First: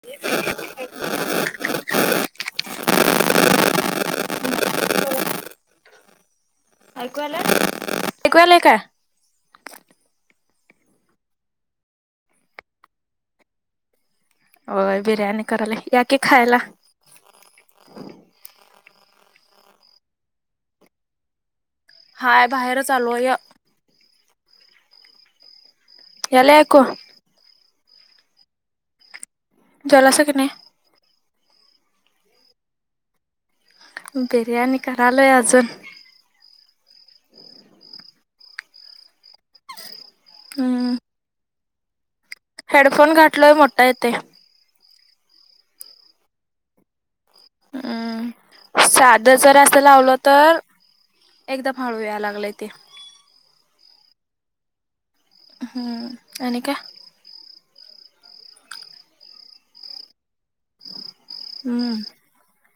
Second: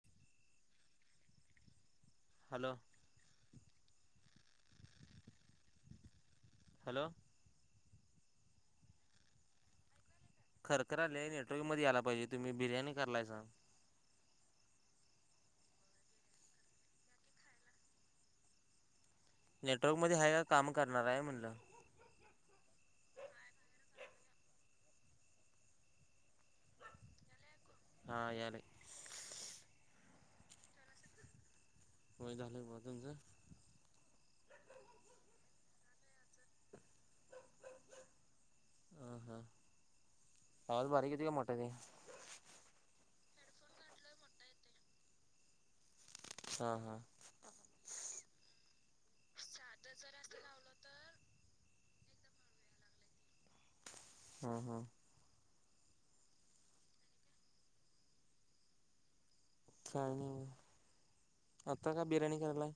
[inaudible] Hello hello ऐकू आलं ऐकू आलय का? खरखर आलय नेटवर्क मध्ये यायला पाहिजे तुम्ही बिर्याणी करलायसां होय बिर्याणी करालय, या की खायला. नेटवर्क मध्ये आहे का, काम करणार आहे म्हणलं? हाय, बाहेरच आलोय. ह्याला ऐकू हा, यालय. जेवलासा की नाही? होय, झालं बघा, तुमचं? बिर्याणी करालोय अजून. हा हा, आवाज हम्म बारीक येतोय काय मोठा येतोय? हेडफोन घाातलोय, मोठा येतोय. हा हा. हम्म! साध जर असं लावलं तर एकदम हळू याय लागलय ते. हम्म हम्म. हम्म! आणि काय? काही नाही, आता हम्म काय बिर्याणी करालाय?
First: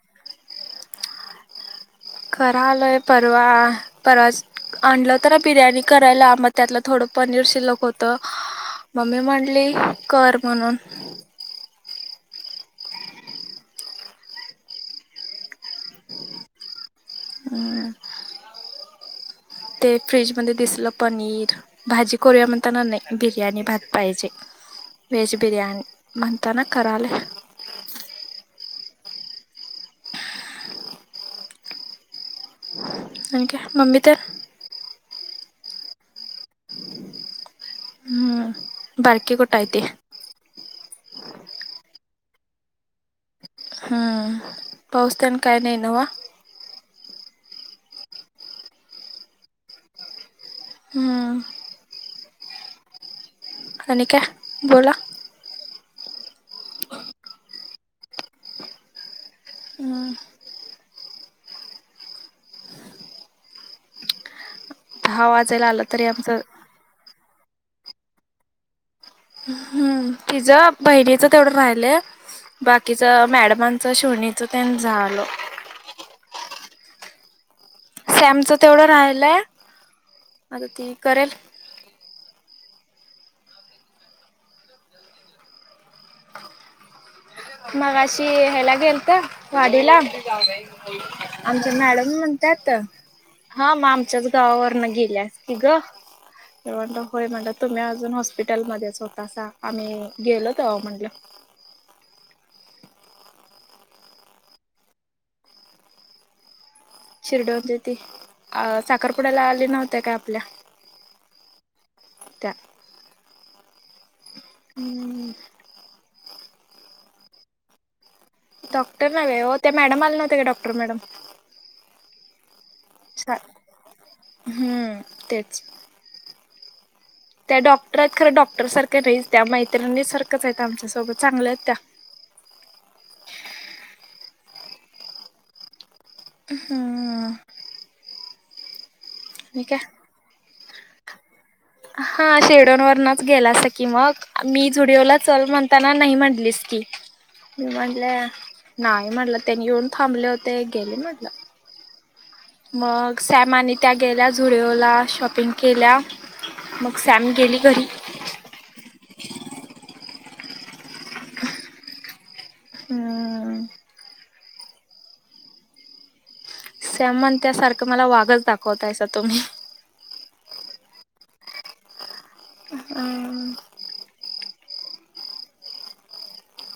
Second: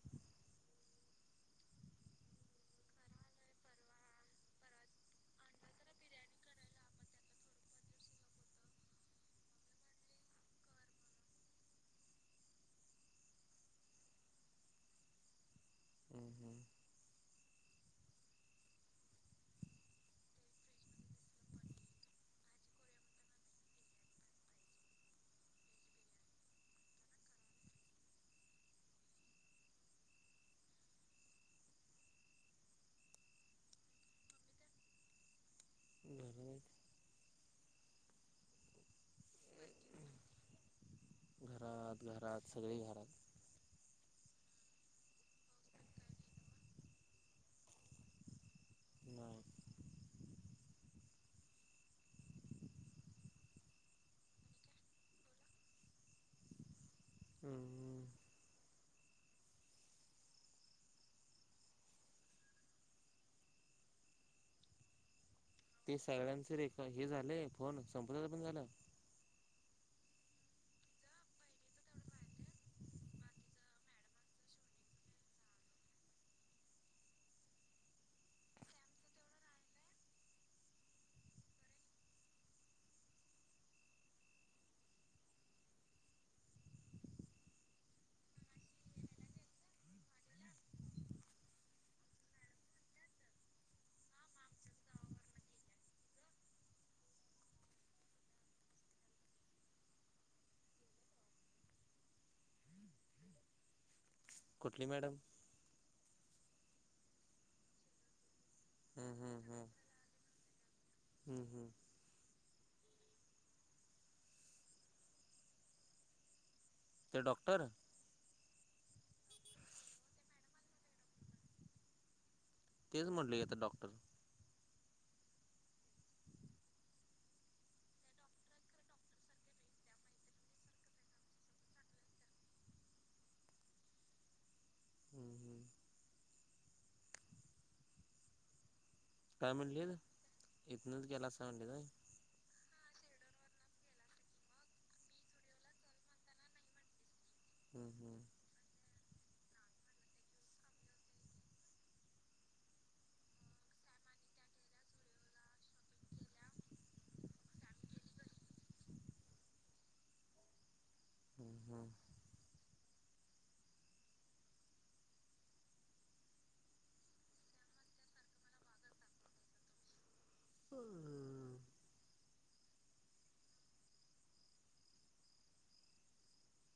करालोय परवा, परवा आणलं तर बिर्याणी करायला, मग त्यातलं थोडं पनीर शिल्लक होत. मम्मी म्हणली कर म्हणून. हम्म हम्म. हम्म! ते फ्रीजमध्ये दिसलं पनीर. भाजी करूया म्हणताना नाही, बिर्याणी भात पाहिजे. वेज बिर्याणी, म्हणताना करालय. आणि का? मम्मी तेन [unintelligible] [inaudible] हम्म! बारकी कुठ आहे ती? घरात, घरात, सगळी घरात. हम्म! पाऊस तेन काय नाही नव? नाही. हम्म! आणि काय? बोला. हम्म! हम्म! हा वाचायला ते सगळ्यांच रेख हे झालंय, फोन संपताच पण झालं. हम्म! तिचं बहिणीच तेवढं राहिलंय, बाकीच ज मॅडमांचं, शिवणीचं, तेन झालं. सॅमचं तेवढं राहिलय, आता ते करेल. मगाशी हेला गेलत, वाडीला. आमच्या मॅडम म्हणत्यात हा, म आमच्याच गावावरन गेल्या असती ग. तर म्हंटलं, होय म्हटलं, तुम्ही अजून हॉस्पिटलमध्येच होतासा आम्ही गेलं तव्हा म्हणलं. कुठली मॅड शिरडोण ची, अ हम्म साखरपुड्याला आली नव्हत्या काय आपल्या. हम्म-हम्म. त्या हम्म. तो डॉक्टर. डॉक्टर नव्हे ओ, त्या मॅडम आले नव्हते का. Doctor madam. तेच म्हटलं की आता डॉक्टर हम्म तेच. [inaudible] त्या डॉक्टरा आहेत, खरं डॉक्टर सारख्या नाहीच त्या मैत्रिणी सारखंच आहे. आमच्यासोबत चांगलं आहेत त्या. हम्म-हम्म. हं. काय म्हटलीस, इथनच गेलासा म्हटलीस हा शिरढोन वरनच गेलासा की मग, मी झुडिओला चल म्हणताना नाही म्हणलीस की. मी हम्म हम्म म्हटलं, नाही म्हटलं त्यांनी येऊन थांबले होते गेले म्हटलं. मग सॅम आणि त्या गेल्या झुडओला शॉपिंग केल्या मग सॅम गेली घरी. [inaudible] हम्-हम्म. हम्. सॅम म्हणत्या सारखं मला वाघच दाखवतायसा तुम्ही. हंम. हम.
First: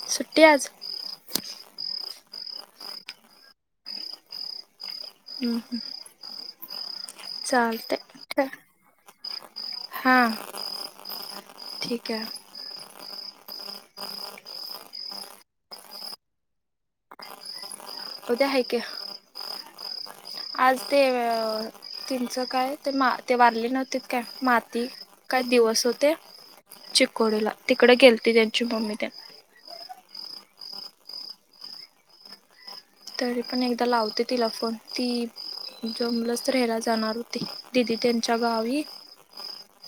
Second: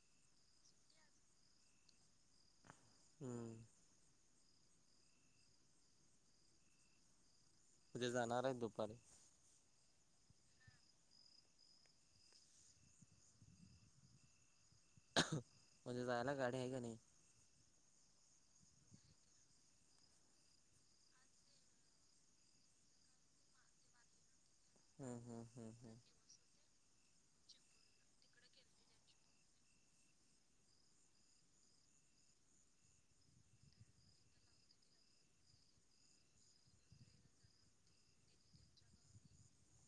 सुट्टी आज हम्म. हम्म-हम. उद्या जाणार आहेत दुपारी हा, ठीक आहे. [inaudible] उद्या जायला गाडी आहे का नाही. उद्या, आहे की. आज ते, तिचं काय, ते-ते वारले नव्हतीत काय म्हत ती हम्म काय हम्म हम्म दिवस हम्म होते, चिकोडीला तिकडे गेलती त्यांची मम्मी तेन तरी पण एकदा लावते तिला फोन, ती जमलच तर हेला जाणार होती, दिदी त्यांच्या गावी.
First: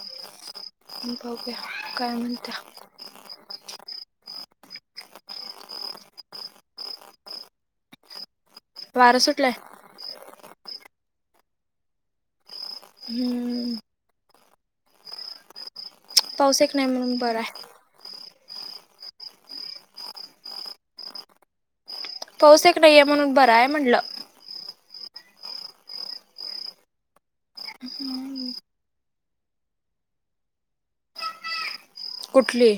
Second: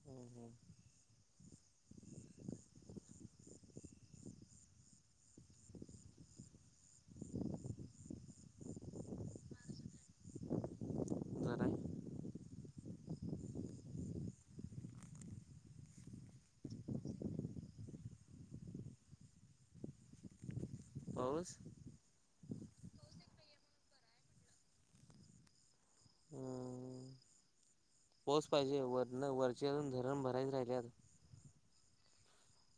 हम्म हम्म बघूया, काय म्हणत्या. वार सुटलंय. जरा आहे हम्म. पाऊस एक नाही म्हणून बरं हाय. पाऊस. पाऊस एक नाहीये म्हणून बरं हाय म्हटलं. हम. पाऊस पाहिजे, वरन वरचे अजून धरण भरायच राहिल्यात. कुठली.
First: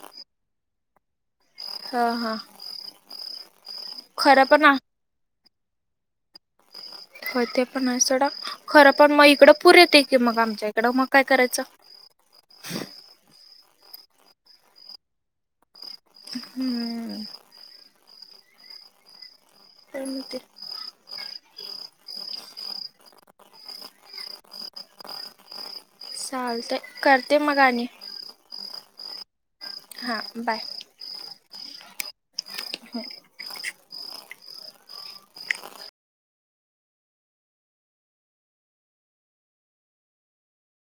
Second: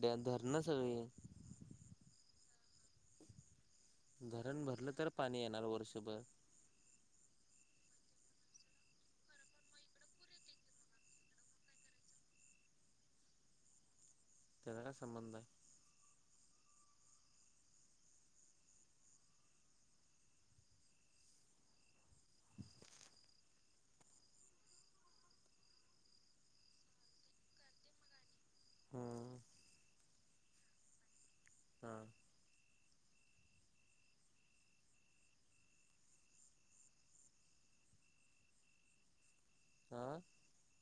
ध्यान धरणं सगळी. हां हां. खरं धरण पण आ- भरलं तर पाणी येणार वर्षभर. होय ते पण आहे सोडा खरं पण मग इकडं पुर येते की मग आमच्या इकडं मग काय करायचं? त्याचा काय संबंध आहे? हम्म. काय माहिते चालतय करते मग आणि हम्म. हां बाय. हां. होय. आं